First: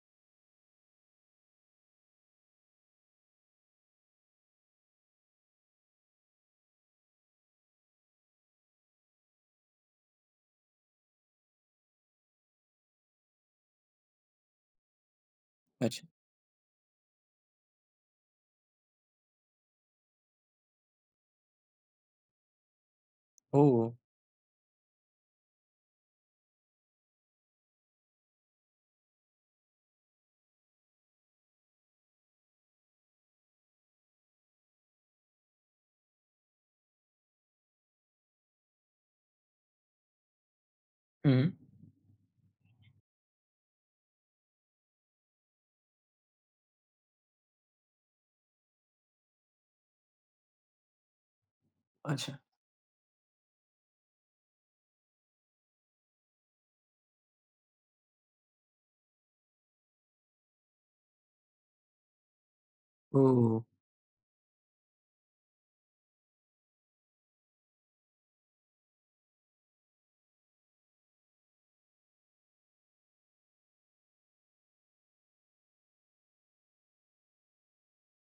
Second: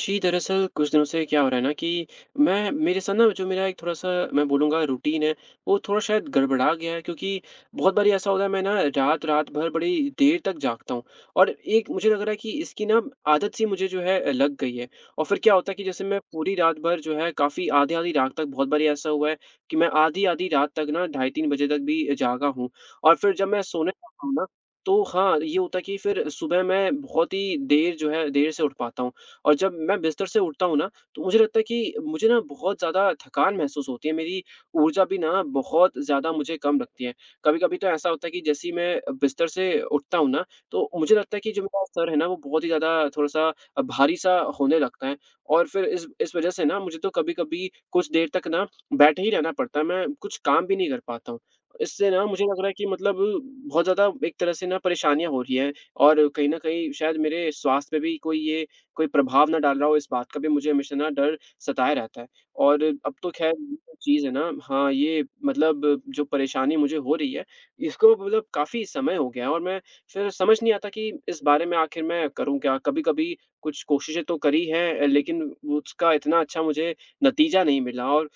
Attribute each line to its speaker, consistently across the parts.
Speaker 1: जी, दरअसल कुछ दिनों से क्या हो रहा है ना कि मैं मेरे साथ ना जो मेरा एक थोड़ा-सा मैं बोलूँगा रूटीन है, वो थोड़ा शायद गड़बड़ा गया है क्योंकि बहुत बारी ऐसा होता है मैं ना रात रात भर बड़ी देर तक जागता हूँ। और एक मुझे लग रहा है कि इसकी ना आदत सी मुझे जो है लग गई है। और फिर क्या होता है कि जैसे
Speaker 2: अच्छा,
Speaker 1: मैं पूरी रात भर जो है काफ़ी आधी-आधी रात तक बहुत बारी ऐसा हुआ है कि मैं आधी-आधी रात तक ना ढाई 3 बजे तक भी जागा हूँ। और फिर जब मैं
Speaker 2: ओह!
Speaker 1: सोने जाता हूँ ना, तो हाँ, ये होता है कि फिर सुबह मैं बहुत ही देर जो है देर से उठ पाता हूँ। और जब मैं बिस्तर से उठता हूँ ना, तो मुझे लगता है कि मुझे ना बहुत ज़्यादा थकान महसूस होती है, मेरी ऊर्जा भी ना बहुत ज़्यादा मुझे कम लगती है। कभी-कभी तो ऐसा होता है कि जैसे ही मैं बिस्तर से उठता हूँ ना, तो मुझे लगता है कि
Speaker 2: हुँ।
Speaker 1: जो मेरा सर है ना, वो बहुत ही ज़्यादा थोड़ा-सा भारी-सा होने लगता है और फिर इस वज़ह से ना मुझे तो कभी-कभी कुछ देर तक ना बैठे ही रहना पड़ता है, मैं कुछ काम भी नहीं कर पाता हूँ। इससे ना
Speaker 2: अच्छा,
Speaker 1: मुझे लग रहा है कि मतलब बहुत ज़्यादा एक तरह से ना परेशानियाँ हो रही हैं और कहीं न कहीं शायद मेरे स्वास्थ्य पे भी कोई ये कोई प्रभाव ना डाल रहा हो, इस बात का भी मुझे हमेशा ना डर सताए रहता है। और अब तो ख़ैर
Speaker 2: ओह!
Speaker 1: ये जो चीज़ है ना हाँ, ये मतलब जो परेशानी मुझे हो रही है, इसको मतलब काफ़ी समय हो गया है और मैं फिर समझ नहीं आता कि इस बारे में आख़िर मैं करूँ क्या? कभी-कभी कुछ कोशिशें तो करी हैं लेकिन वो उसका इतना अच्छा मुझे नतीजा नहीं मिला। और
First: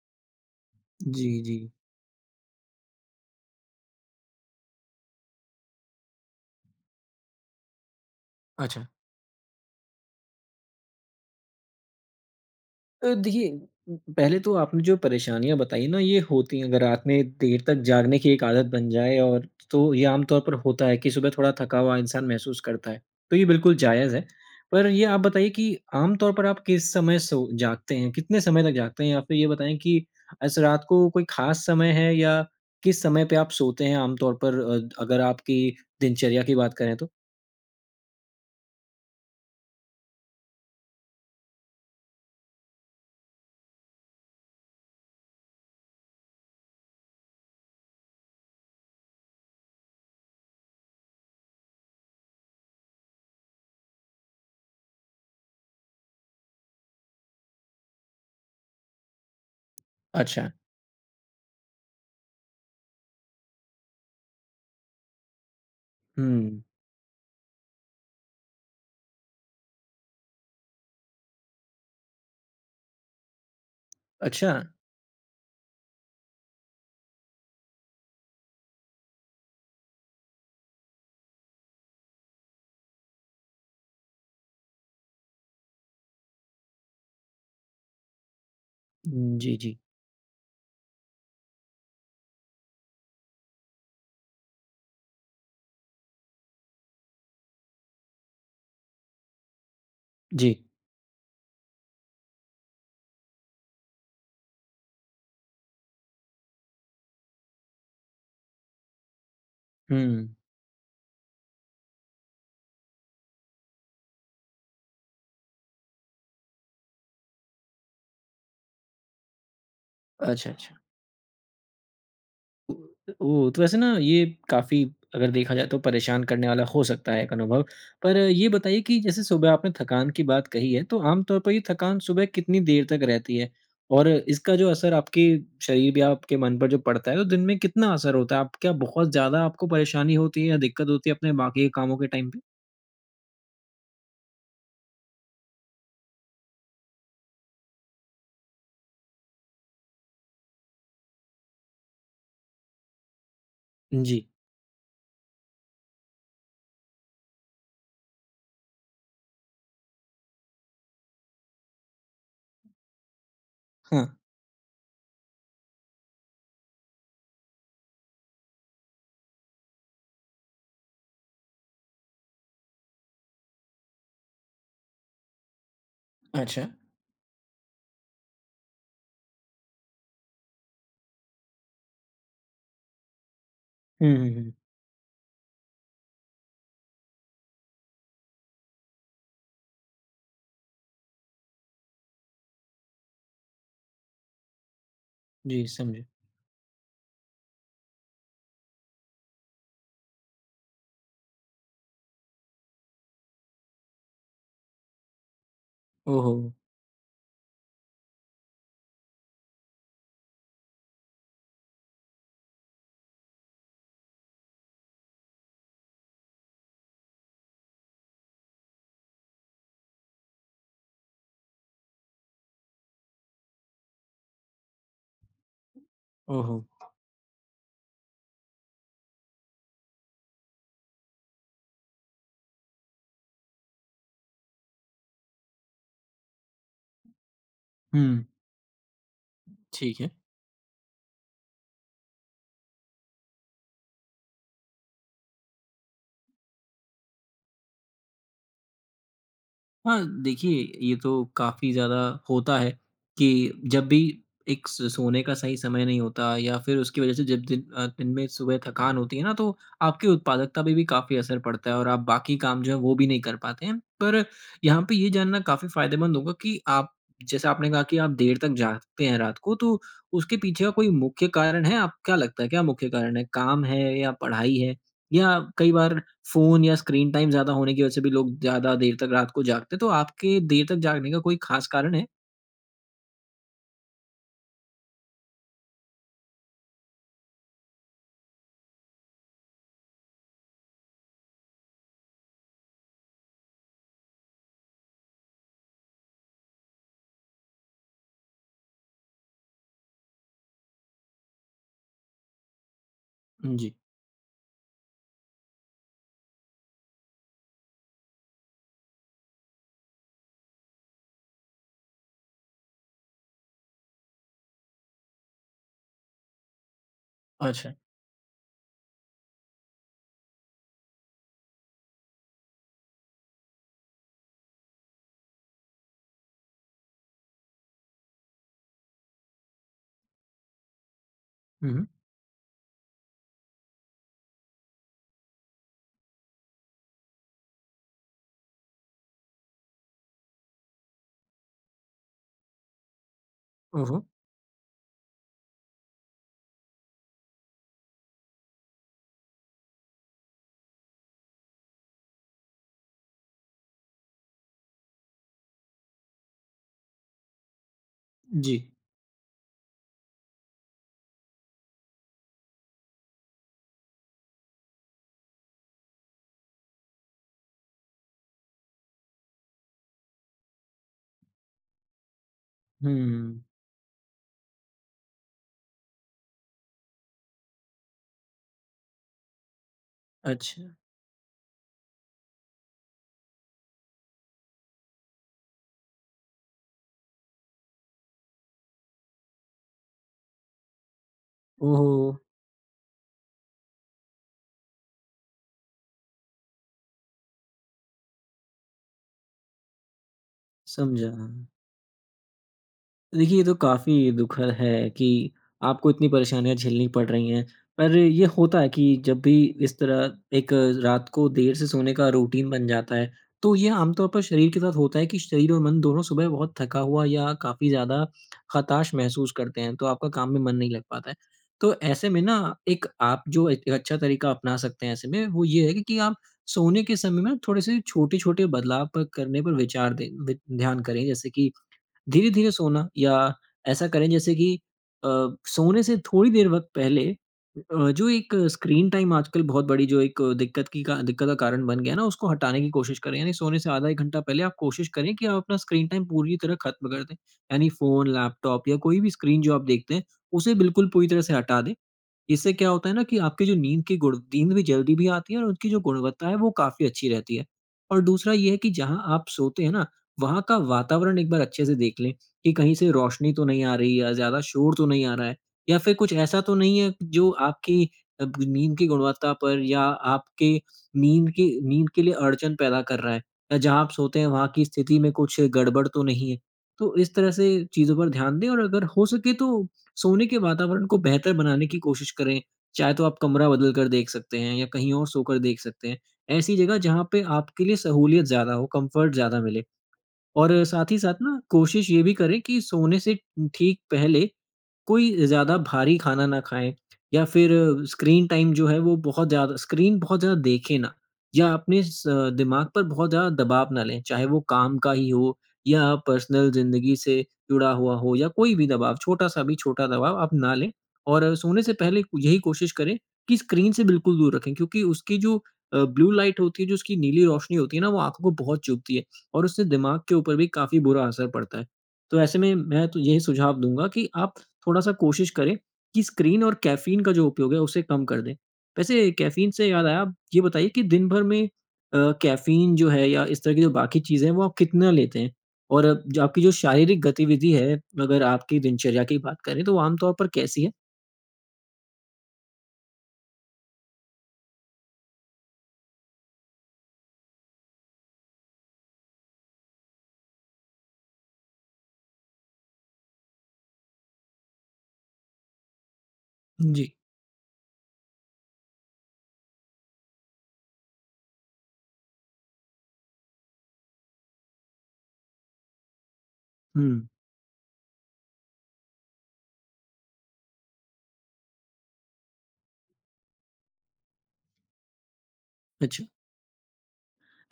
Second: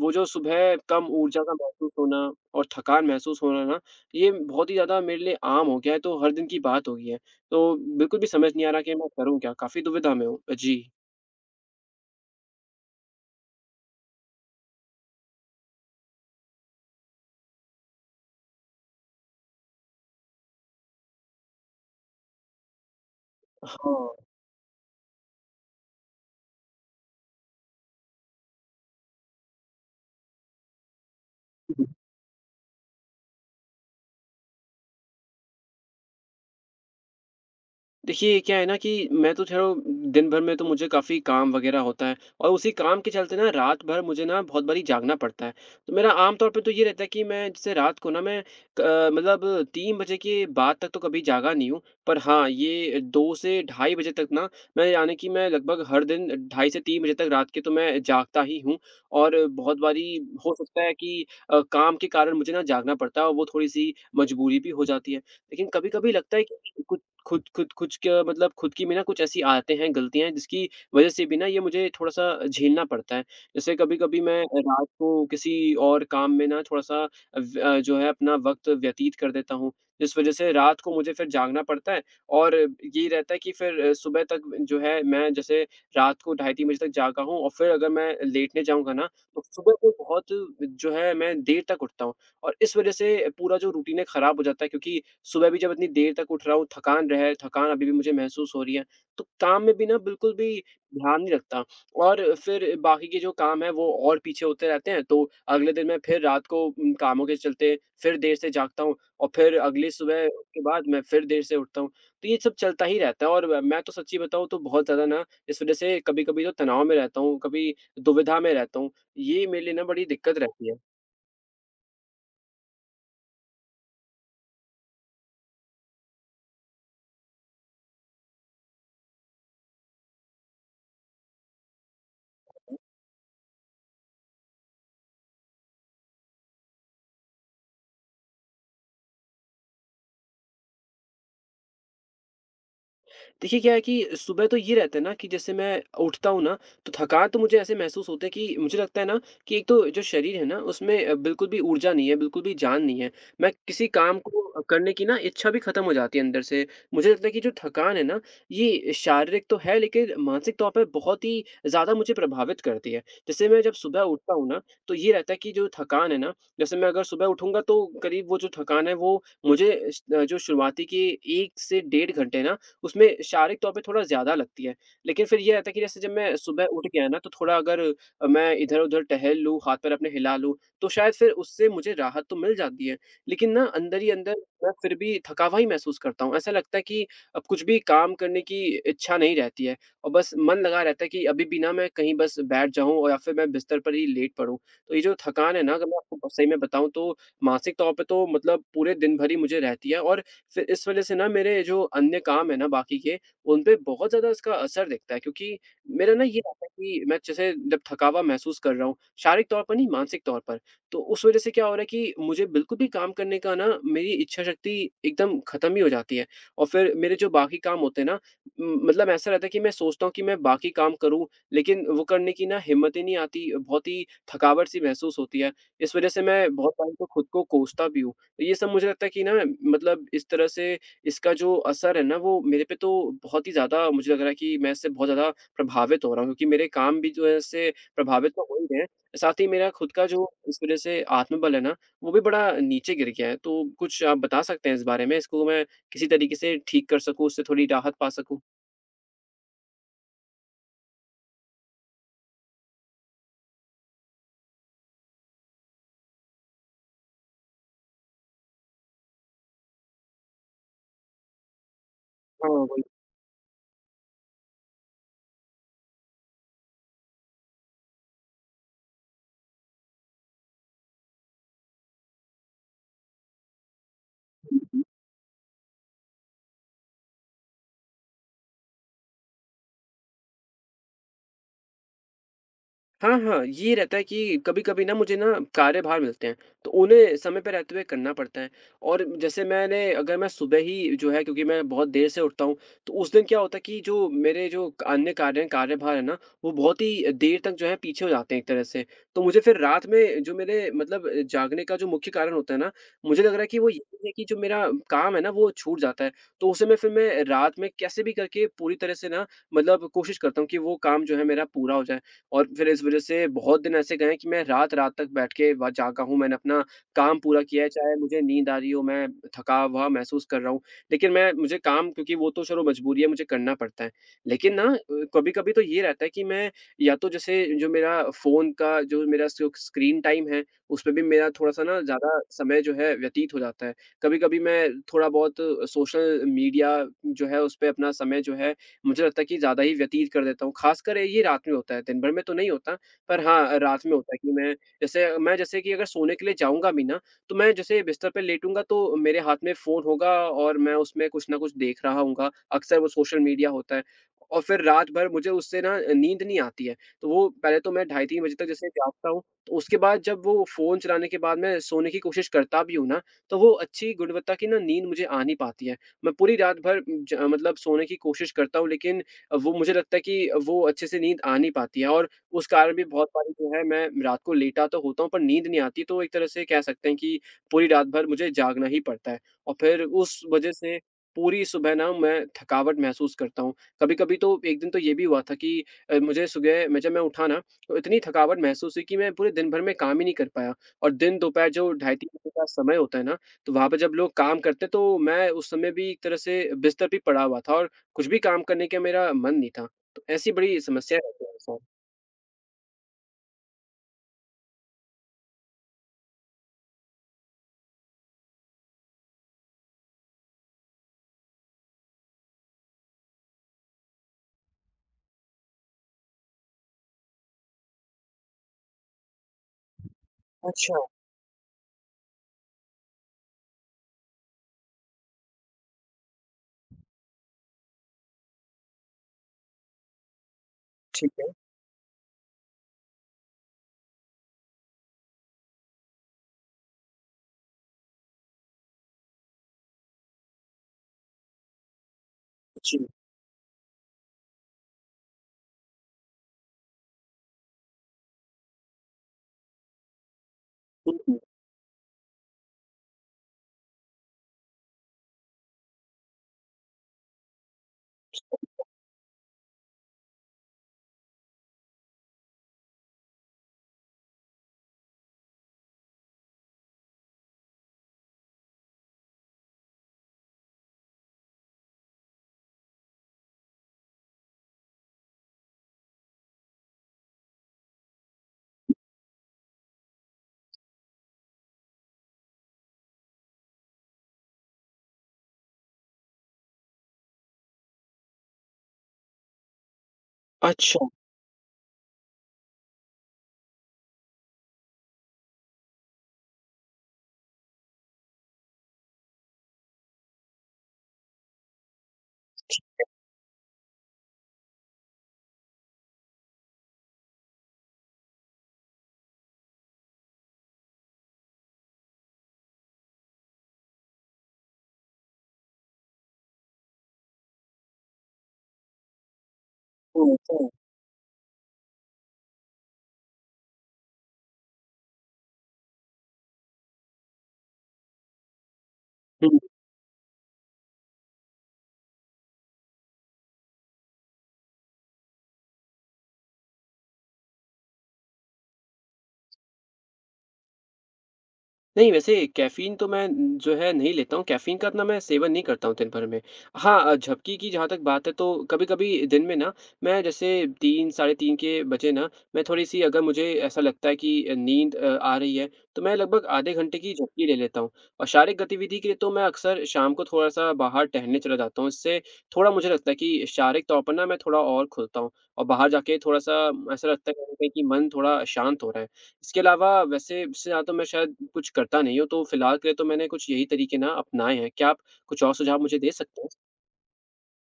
Speaker 1: वो जो सुबह कम
Speaker 2: जी,
Speaker 1: ऊर्जा का
Speaker 2: जी,
Speaker 1: महसूस होना और थकान महसूस होना ना, ये बहुत ही ज़्यादा मेरे लिए आम हो गया है, तो हर दिन की बात हो गई है। तो बिल्कुल भी समझ नहीं आ रहा
Speaker 2: अच्छा।
Speaker 1: कि मैं करूँ क्या? काफ़ी दुविधा में हूँ। जी।
Speaker 2: देखिए, पहले तो आपने जो परेशानियाँ बताई ना ये होती हैं, अगर रात में देर तक जागने की एक आदत बन जाए और तो ये आम तौर पर होता है कि सुबह थोड़ा थका हुआ इंसान महसूस करता है, तो ये बिल्कुल
Speaker 1: हाँ।
Speaker 2: जायज़ है। पर ये आप बताइए कि आम तौर पर आप किस समय सो जागते हैं? कितने समय तक जागते हैं? या फिर ये बताएँ कि ऐसे रात को कोई ख़ास समय है या किस समय पे आप सोते हैं आम तौर पर अगर आपकी दिनचर्या की बात करें तो?
Speaker 1: देखिए, क्या है ना कि मैं तो चलो दिन भर में तो मुझे काफ़ी काम वग़ैरह होता है और उसी काम के चलते ना रात भर मुझे ना बहुत बारी जागना पड़ता है। तो मेरा आम तौर पे तो ये रहता है कि मैं जैसे रात को ना मैं क मतलब 3 बजे के बाद तक तो कभी जागा नहीं हूँ। पर हाँ, ये 2 से ढाई बजे तक ना मैं यानी कि मैं लगभग हर दिन ढाई से 3 बजे तक रात के तो मैं जागता ही हूँ और बहुत बारी
Speaker 2: अच्छा।
Speaker 1: हो सकता है कि काम के कारण मुझे ना जागना पड़ता है और वो थोड़ी-सी मजबूरी भी हो जाती है। लेकिन कभी-कभी लगता है
Speaker 2: हुँ।
Speaker 1: कि कुछ खुद खुद कुछ क्या मतलब खुद की भी ना कुछ ऐसी आदतें हैं, गलतियाँ हैं जिसकी वज़ह से भी ना ये मुझे थोड़ा-सा झेलना पड़ता है। जैसे कभी-कभी मैं
Speaker 2: अच्छा।
Speaker 1: रात को किसी और काम में ना थोड़ा-सा जो है अपना वक़्त व्यतीत कर देता हूँ। जिस वज़ह से रात को मुझे फिर जागना पड़ता है और ये रहता है कि फिर सुबह तक जो है मैं जैसे रात को ढाई 3 बजे तक जागा हूँ और फिर अगर मैं लेटने जाऊँगा ना,
Speaker 2: हुँ,
Speaker 1: तो
Speaker 2: जी,
Speaker 1: सुबह
Speaker 2: जी।
Speaker 1: को बहुत जो है मैं देर तक उठता हूँ। और इस वजह से पूरा जो रूटीन है खराब हो जाता है क्योंकि सुबह भी जब इतनी देर तक उठ रहा हूँ, थकान अभी भी मुझे महसूस हो रही है, तो काम में भी ना बिल्कुल
Speaker 2: जी।
Speaker 1: भी ध्यान नहीं रखता और फिर बाकी के जो काम हैं वो और पीछे होते रहते हैं, तो अगले दिन मैं फिर रात को कामों के चलते फिर देर से जागता हूँ और फिर अगली सुबह
Speaker 2: हुँ।
Speaker 1: के बाद मैं फिर देर से उठता हूँ। तो ये सब चलता ही रहता है और व मैं तो सच्ची बताऊँ तो बहुत ज़्यादा ना इस वजह से कभी-कभी तो तनाव में रहता हूँ, कभी दुविधा में रहता हूँ। ये मेरे लिए ना बड़ी दिक्कत
Speaker 2: अच्छा,
Speaker 1: रहती है।
Speaker 2: अच्छा। ओह! तो वैसे ना ये काफ़ी अगर देखा जाए तो परेशान करने वाला हो सकता है एक अनुभव। पर ये बताइए कि जैसे सुबह आपने थकान की बात कही है, तो आम तौर पर ये थकान सुबह कितनी देर तक रहती है? और इसका जो असर आपके शरीर या आपके मन पर जो पड़ता है, तो दिन में कितना असर होता है? आप क्या बहुत ज़्यादा आपको परेशानी होती है या दिक्कत होती है अपने बाकी के कामों के टाइम पे?
Speaker 1: देखिए क्या है कि सुबह तो ये रहता है ना कि जैसे मैं उठता हूँ ना तो थकान तो मुझे ऐसे महसूस होता है कि मुझे लगता है ना कि एक तो जो शरीर है ना उसमें बिल्कुल भी ऊर्जा नहीं है, बिल्कुल भी जान नहीं है। मैं किसी काम
Speaker 2: जी।
Speaker 1: को करने की ना इच्छा भी खत्म हो जाती है अंदर से। मुझे लगता है कि जो थकान है ना ये शारीरिक तो है लेकिन मानसिक तौर पर बहुत ही ज्यादा मुझे प्रभावित करती है। जैसे मैं जब सुबह
Speaker 2: हाँ।
Speaker 1: उठता हूँ ना तो ये रहता है कि जो थकान है ना, जैसे मैं अगर सुबह उठूंगा तो करीब वो जो थकान है वो मुझे जो शुरुआती के 1 से 1.5 घंटे ना उसमें शारीरिक तौर पे थोड़ा ज़्यादा लगती है। लेकिन फिर ये रहता है कि जैसे जब मैं सुबह
Speaker 2: अच्छा।
Speaker 1: उठ गया ना, तो थोड़ा अगर मैं इधर-उधर टहल लूँ, हाथ-पैर अपने हिला लूँ, तो शायद फिर उससे मुझे राहत तो मिल जाती है। लेकिन ना अंदर ही
Speaker 2: हुँ, हुँ,
Speaker 1: अंदर
Speaker 2: हुँ।
Speaker 1: मैं फिर भी थकावा ही महसूस करता हूँ। ऐसा लगता है कि अब कुछ भी काम करने की इच्छा नहीं रहती है और बस मन लगा रहता है कि अभी भी ना मैं कहीं बस बैठ जाऊँ और या फिर मैं बिस्तर पर ही लेट पड़ूँ। तो ये जो थकान है
Speaker 2: जी,
Speaker 1: ना, अगर मैं
Speaker 2: समझे।
Speaker 1: आपको सही में बताऊँ तो मानसिक तौर पे तो मतलब पूरे दिन भर ही मुझे रहती है और फिर इस वज़ह से ना मेरे जो अन्य काम है ना बाकी के, उन पे बहुत ज़्यादा इसका असर दिखता है क्योंकि मेरा ना
Speaker 2: ओहो!
Speaker 1: ये रहता है कि मैं जैसे जब थकावा महसूस कर रहा हूँ, शारीरिक तौर पर नहीं मानसिक तौर पर, तो उस वज़ह से क्या हो रहा है कि मुझे बिल्कुल भी काम करने का ना मेरी इच्छा शक्ति एकदम ख़त्म ही हो जाती है। और फिर मेरे जो बाकी काम होते हैं ना मतलब ऐसा रहता है कि मैं सोचता हूँ कि मैं बाकी काम करूँ, लेकिन वो करने की ना हिम्मत ही नहीं आती, बहुत ही थकावट-सी महसूस होती है। इस वज़ह से मैं
Speaker 2: ओहो!
Speaker 1: बहुत टाइम तो खुद को कोसता भी हूँ। तो ये सब मुझे लगता है कि ना मतलब इस तरह से इसका जो असर है ना वो मेरे पे तो बहुत ही ज़्यादा मुझे लग रहा है कि मैं इससे बहुत ज़्यादा प्रभावित हो रहा हूँ क्योंकि मेरे काम भी जो है इससे
Speaker 2: हुँ।
Speaker 1: प्रभावित तो हो ही रहे हैं। साथ ही मेरा खुद
Speaker 2: ठीक
Speaker 1: का
Speaker 2: है।
Speaker 1: जो इस वज़ह से आत्मबल है ना वो भी बड़ा नीचे गिर गया है। तो कुछ आप बता सकते हैं इस बारे में? इसको मैं किसी तरीके से ठीक कर सकूँ, उससे थोड़ी राहत पा सकूँ?
Speaker 2: हाँ, देखिए, ये तो काफ़ी ज़्यादा होता है कि जब भी एक स सोने का सही समय नहीं होता या फिर उसकी वज़ह से जब दिन में सुबह थकान होती है ना तो आपकी उत्पादकता पे भी काफ़ी असर पड़ता है और आप बाकी
Speaker 1: हाँ,
Speaker 2: काम जो है
Speaker 1: वही।
Speaker 2: वो भी नहीं कर पाते हैं। पर यहाँ पे ये जानना काफ़ी फ़ायदेमंद होगा कि आप जैसे आपने कहा कि आप देर तक जागते हैं रात को तो उसके पीछे का कोई मुख्य कारण है? आप क्या लगता है क्या मुख्य कारण है? काम है या पढ़ाई है? या कई बार फ़ोन या स्क्रीन टाइम ज़्यादा होने की वजह से भी लोग ज़्यादा देर तक रात को जागते हैं, तो आपके देर तक जागने का कोई ख़ास कारण है?
Speaker 1: हाँ, हाँ, ये रहता है कि कभी-कभी ना मुझे ना कार्यभार मिलते हैं, तो उन्हें समय पे रहते हुए करना पड़ता है और जैसे मैंने अगर मैं सुबह ही जो है क्योंकि मैं बहुत देर से उठता हूँ, तो उस दिन क्या होता है कि जो मेरे जो अन्य कार्य हैं, कार्यभार है ना, वो बहुत ही देर तक जो है पीछे हो जाते हैं एक तरह से। तो मुझे फिर रात में जो मेरे मतलब जागने का जो मुख्य कारण होता है ना, मुझे लग रहा है कि वो
Speaker 2: जी।
Speaker 1: ये है कि जो मेरा काम है ना, वो छूट जाता है। तो उसे मैं फिर मैं रात में कैसे भी करके पूरी तरह से ना मतलब कोशिश करता हूँ कि वो काम जो है मेरा पूरा हो जाए। और फिर इस वज़ह से बहुत दिन ऐसे गए हैं कि मैं रात-रात तक बैठ के व जागा हूँ, मैंने अपना काम पूरा किया है,
Speaker 2: अच्छा।
Speaker 1: चाहे मुझे नींद आ रही हो, मैं थका हुआ महसूस कर रहा हूँ। लेकिन मैं मुझे काम क्योंकि वो तो चलो मजबूरी है, मुझे करना पड़ता है। लेकिन ना कभी-कभी तो ये रहता है कि मैं या तो जैसे जो मेरा फ़ोन का जो मेरा स्क्रीन टाइम है, उसपे भी मेरा थोड़ा-सा
Speaker 2: हुँ,
Speaker 1: ना
Speaker 2: हुँ।
Speaker 1: ज़्यादा समय जो है व्यतीत हो जाता है। कभी-कभी मैं थोड़ा-बहुत सोशल मीडिया जो है, उसपे अपना समय जो है मुझे लगता है कि ज़्यादा ही व्यतीत कर देता हूँ। ख़ासकर ये रात में होता है, दिन भर में तो नहीं होता, पर हाँ, रात में
Speaker 2: ओहो!
Speaker 1: होता है कि मैं जैसे कि अगर सोने के लिए जाऊँगा भी ना, तो मैं जैसे बिस्तर पे लेटूँगा तो मेरे हाथ में फ़ोन होगा और मैं उसमें कुछ ना कुछ देख रहा होऊँगा, अक्सर वो सोशल मीडिया होता है और फिर रात भर मुझे उससे ना नींद नहीं आती है। तो वो पहले तो मैं ढाई 3 बजे तक
Speaker 2: जी।
Speaker 1: जैसे जागता हूँ, तो उसके बाद जब वो फ़ोन चलाने के बाद मैं सोने की कोशिश करता भी हूँ ना, तो वो अच्छी गुणवत्ता की ना नींद मुझे आ नहीं पाती है। मैं पूरी रात भर ज मतलब सोने की कोशिश करता हूँ लेकिन वो मुझे लगता है कि वो अच्छे से नींद आ नहीं पाती है और उस कारण भी बहुत बारी
Speaker 2: हुँ,
Speaker 1: जो है मैं रात को लेटा तो होता हूँ पर नींद नहीं आती, तो एक तरह से कह सकते हैं कि पूरी रात भर मुझे जागना ही पड़ता है और फिर उस वजह
Speaker 2: अच्छा।
Speaker 1: से पूरी सुबह ना मैं थकावट महसूस करता हूँ। कभी-कभी तो एक दिन तो ये भी हुआ था कि मुझे सुबह मैं जब मैं उठा ना तो इतनी थकावट महसूस हुई कि मैं पूरे दिन भर में काम ही नहीं कर पाया और दिन दोपहर जो ढाई
Speaker 2: ओहो!
Speaker 1: 3 बजे का समय होता है ना, तो वहाँ पे जब लोग काम करते तो मैं उस समय भी एक तरह से बिस्तर पे पड़ा हुआ था और कुछ भी काम करने का मेरा मन नहीं था। तो ऐसी बड़ी समस्या रहती है
Speaker 2: समझा।
Speaker 1: मेरे साथ।
Speaker 2: देखिए, ये तो काफ़ी दुखद है कि आपको इतनी परेशानियाँ झेलनी पड़ रही हैं। पर ये होता है कि जब भी इस तरह एक रात को देर से सोने का रूटीन बन जाता है, तो ये आमतौर पर शरीर के साथ होता है कि शरीर और मन दोनों सुबह बहुत थका हुआ या काफ़ी ज़्यादा हताश महसूस करते हैं, तो आपका काम में मन नहीं
Speaker 1: अच्छा,
Speaker 2: लग पाता है। तो ऐसे में ना एक आप जो एक एक अच्छा तरीका अपना सकते हैं ऐसे में, वो ये है कि आप सोने के समय में थोड़े-से छोटे-छोटे बदलाव पर करने पर विचार दें वि ध्यान करें।
Speaker 1: ठीक है।
Speaker 2: जैसे कि धीरे-धीरे सोना या ऐसा करें जैसे कि अ, सोने से थोड़ी देर वक़्त पहले जो एक स्क्रीन टाइम आजकल बहुत बड़ी जो एक दिक्कत का कारण बन गया है ना, उसको हटाने की
Speaker 1: जी,
Speaker 2: कोशिश करें। यानी सोने से आधा 1 घंटा पहले आप कोशिश करें कि आप अपना स्क्रीन टाइम पूरी तरह खत्म कर दें। यानी फ़ोन, लैपटॉप या कोई भी स्क्रीन जो आप देखते हैं, उसे बिल्कुल
Speaker 1: हुँ,
Speaker 2: पूरी
Speaker 1: हुँ।
Speaker 2: तरह से हटा दें। इससे क्या होता है ना कि आपकी जो नींद की गुण नींद भी जल्दी भी आती है और उनकी जो गुणवत्ता है वो काफ़ी अच्छी रहती है। और दूसरा ये है कि जहाँ आप सोते हैं ना, वहाँ का वातावरण एक बार अच्छे से देख लें कि कहीं से रोशनी तो नहीं आ रही या ज़्यादा शोर तो नहीं आ रहा है या फिर कुछ ऐसा तो नहीं है जो आपकी अब नींद की गुणवत्ता पर या आपके नींद के लिए अड़चन पैदा कर रहा है या जहाँ आप सोते हैं वहाँ की स्थिति में कुछ गड़बड़ तो नहीं है। तो इस तरह से चीज़ों पर ध्यान दें और अगर हो सके तो सोने के वातावरण को बेहतर बनाने की कोशिश करें, चाहे तो आप कमरा बदल कर देख सकते हैं या कहीं और सोकर देख सकते हैं। ऐसी जगह जहाँ पे आपके लिए सहूलियत ज़्यादा हो, कम्फ़र्ट ज़्यादा मिले और
Speaker 1: अच्छा।
Speaker 2: साथ ही साथ ना कोशिश ये भी करें कि सोने से ठीक पहले कोई ज़्यादा भारी खाना ना खाएँ या फिर स्क्रीन टाइम जो है वो बहुत ज़्यादा स्क्रीन बहुत ज़्यादा देखें ना या अपने स दिमाग पर बहुत ज़्यादा दबाव ना लें, चाहे वो काम का ही हो या पर्सनल ज़िंदगी से जुड़ा हुआ हो या कोई भी दबाव, छोटा-सा भी छोटा दबाव आप ना लें और सोने से पहले यही कोशिश करें कि स्क्रीन से बिल्कुल दूर रखें क्योंकि उसकी जो ब्लू लाइट होती है, जो उसकी नीली रोशनी होती है ना, वो आँखों को बहुत चुभती है और उससे दिमाग के
Speaker 1: हुँ,
Speaker 2: ऊपर भी
Speaker 1: हुँ,
Speaker 2: काफ़ी बुरा असर पड़ता है। तो ऐसे में मैं तो यही सुझाव दूँगा कि आप थोड़ा-सा कोशिश करें कि स्क्रीन और कैफ़ीन का जो उपयोग है, उसे कम कर दें। वैसे
Speaker 1: हुँ।
Speaker 2: कैफ़ीन से याद आया, आप ये बताइए कि दिन भर में कैफ़ीन जो है या इस तरह की जो बाकी चीज़ें हैं, वो आप कितना लेते हैं? और जो आपकी जो शारीरिक गतिविधि है, अगर आपकी दिनचर्या की बात करें, तो वो आम तौर पर कैसी है?
Speaker 1: नहीं, वैसे कैफ़ीन तो मैं जो है नहीं लेता हूँ, कैफ़ीन का इतना मैं सेवन नहीं करता हूँ दिन भर में। हाँ झपकी की जहाँ तक बात है तो कभी-कभी दिन में ना मैं जैसे 3 साढ़े 3 के बजे ना मैं थोड़ी-सी अगर मुझे ऐसा लगता है कि नींद आ रही है तो मैं लगभग आधे घंटे
Speaker 2: जी।
Speaker 1: की झपकी ले लेता हूँ। और शारीरिक गतिविधि के लिए तो मैं अक्सर शाम को थोड़ा-सा बाहर टहलने चला जाता हूँ। इससे थोड़ा मुझे लगता है कि शारीरिक तौर पर ना मैं थोड़ा और खुलता हूँ और बाहर जाके थोड़ा-सा ऐसा
Speaker 2: हुँ,
Speaker 1: लगता है कहीं न कहीं कि मन थोड़ा शांत हो रहा है। इसके अलावा वैसे इससे ज़्यादा तो मैं शायद कुछ करता नहीं हूँ, तो फिलहाल के लिए तो मैंने कुछ यही तरीके ना अपनाए हैं। क्या आप कुछ और सुझाव मुझे दे
Speaker 2: अच्छा।
Speaker 1: सकते हैं?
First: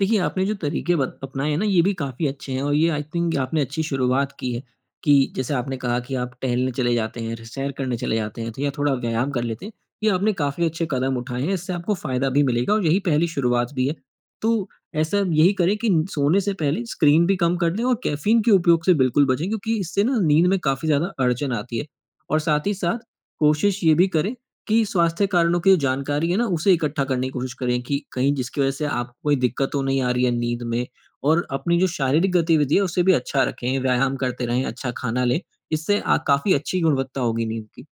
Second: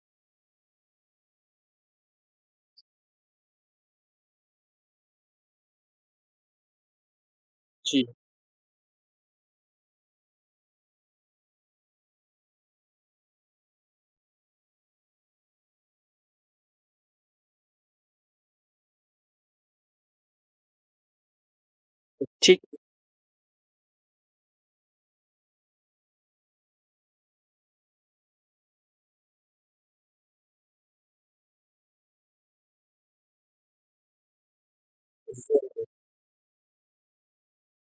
Speaker 2: देखिए, आपने जो तरीके बत अपनाए हैं ना, ये भी काफ़ी अच्छे हैं और ये आई थिंक आपने अच्छी शुरुआत की है कि जैसे आपने कहा कि आप टहलने चले जाते हैं, र सैर करने
Speaker 1: जी।
Speaker 2: चले जाते हैं, तो या थोड़ा व्यायाम कर लेते हैं। ये आपने काफ़ी अच्छे कदम उठाए हैं, इससे आपको फ़ायदा भी मिलेगा और यही पहली शुरुआत भी है। तो ऐसा यही करें कि न सोने से पहले स्क्रीन भी कम कर लें और कैफ़ीन के उपयोग से बिल्कुल बचें क्योंकि इससे ना नींद में काफ़ी ज़्यादा अड़चन आती है। और
Speaker 1: ठीक।
Speaker 2: साथ ही साथ कोशिश ये भी करें कि स्वास्थ्य कारणों की जो जानकारी है ना, उसे इकट्ठा करने की कोशिश करें कि कहीं जिसकी वज़ह से आपको कोई दिक्कत तो नहीं आ रही है नींद में और अपनी जो शारीरिक गतिविधि है, उसे भी अच्छा रखें, व्यायाम करते रहें, अच्छा खाना लें। इससे काफ़ी अच्छी गुणवत्ता होगी नींद की।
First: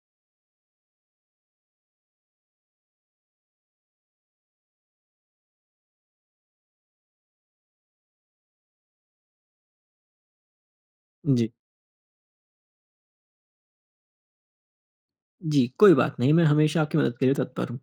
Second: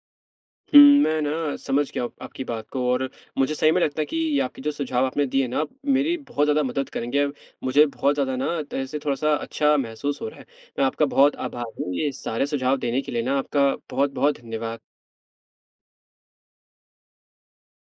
Speaker 1: हुँ, मैं ना समझ गया आपकी बात को और मुझे सही में लगता है कि ये आपके जो सुझाव आपने दिए ना मेरी बहुत ज़्यादा मदद करेंगे। मुझे बहुत ज़्यादा ना त ऐसे थोड़ा-सा अच्छा महसूस हो रहा है। मैं आपका बहुत
Speaker 2: जी।
Speaker 1: आभारी हूँ, ये सारे सुझाव देने के लिए ना आपका बहुत-बहुत धन्यवाद।
Speaker 2: जी, कोई बात नहीं, मैं हमेशा आपकी मदद के लिए तत्पर हूँ।